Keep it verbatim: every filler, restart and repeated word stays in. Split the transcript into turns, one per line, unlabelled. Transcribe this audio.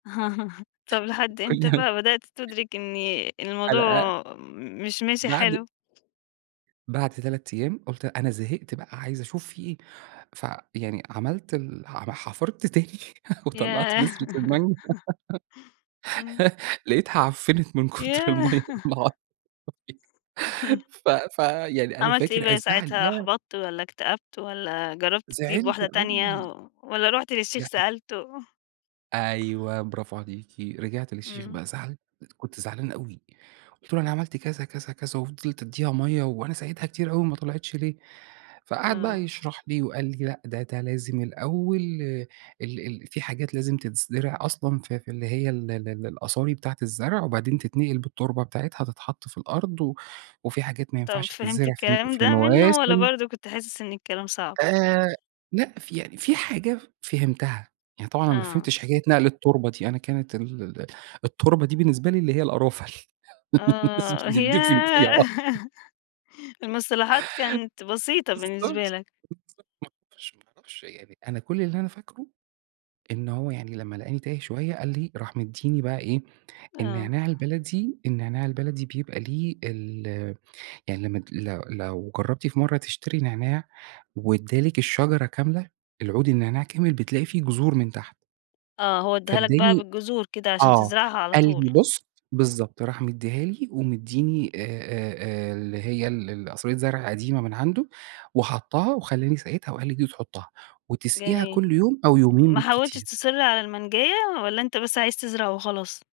طَب لحد إمتى
كلها
بقى بدأت تدرك إني
حلقة
الموضوع مش ماشي
بَعد
حلو؟
بعد تلات أيام قُلت أنا زهقت بقى عايزة أشوف في إيه، فيعني عملت ال حم أنا حفرت تاني وطلّعت
ياه!
بذرة المانجا،
إمم.
لقيتها عفّنت من كتر المَيّة
ياه.
والله أعلم ف ف يعني أنا
عملت إيه
فاكر
بقى
الزعل،
ساعتها،
ياه!
أُحبطت والّا اكتأبت والّا جربت تجيب
زعلت
واحدة تانية
أوي.
و والّا رُحت للشيخ
لأ از
سألته؟
أيوه برافو عليكِ رجعت للشيخ
إمم.
بقى زعل كنت زعلان أوي قُلت له أنا عملت كذا، كذا، كذا، وفضلت أدّيها مَيّة وأنا سقيتها كتير أوي وما طلعتش ليه؟ فقعد بقى
إمم.
يشرح لي، وقال لي: "لأ ده ده لازم الأول ال ال في حاجات لازم تتزرع أصلًا في في اللي هي ال ال الأصاري بتاعة الزرع وبعدين تتنقل بالتربة بتاعتها تتحط في الأرض و وفي حاجات ما
طَب
ينفعش
فهمت
تتزرع في الن
الكلام
في
ده مِنّه، والّا
مواسم."
برضه كنت حاسس إن الكلام صعب؟
آآ، لأ في يعني في حاجة فهمتها، يعني طبعًا أنا ما
آه.
فهمتش حكاية نقل التربة دي، أنا كانت ال ال التربة دي بالنسبة لي اللي هي القرافة، ل الناس
آه،
بتدفن فيها،
ياه!
آه.
المصطلحات كانت بسيطة
بالضبط،
بالنسبة
بالضبط،
لك.
ما اعرفش، ما اعرفش، يعني أنا كل اللي أنا فاكره إن هو يعني لمّا لقاني تايه شوية قال لي راح مدّيني بقى إيه،
آه.
النعناع البلدي، النعناع البلدي بيبقى ليه ال يعني لمّا ت لو لو جرّبتي في مرة تشتري نعناع وإدّى لِك الشجرة كاملة، العود النعناع كامل، بتلاقي في جذور من تحت.
آه، هو إدّاها لك بقى
فاداني
بالجذور كده، عشان
آه،
تزرعها على
قال
طول.
لي بُص بالضبط، راح مدّيها لي ومدّيني آآ، آآ، آآ، اللي هي ال ال قصرية زرع قديمة من عنده وحطها وخلّاني سقيتها وقال لي: "دي تحطها، وتسقيها
جميل،
كل يوم أو يومين
ما حاولتس
بالكتير."
تصر على المانجاية، والّا أنت بس عايز تزرع وخلاص؟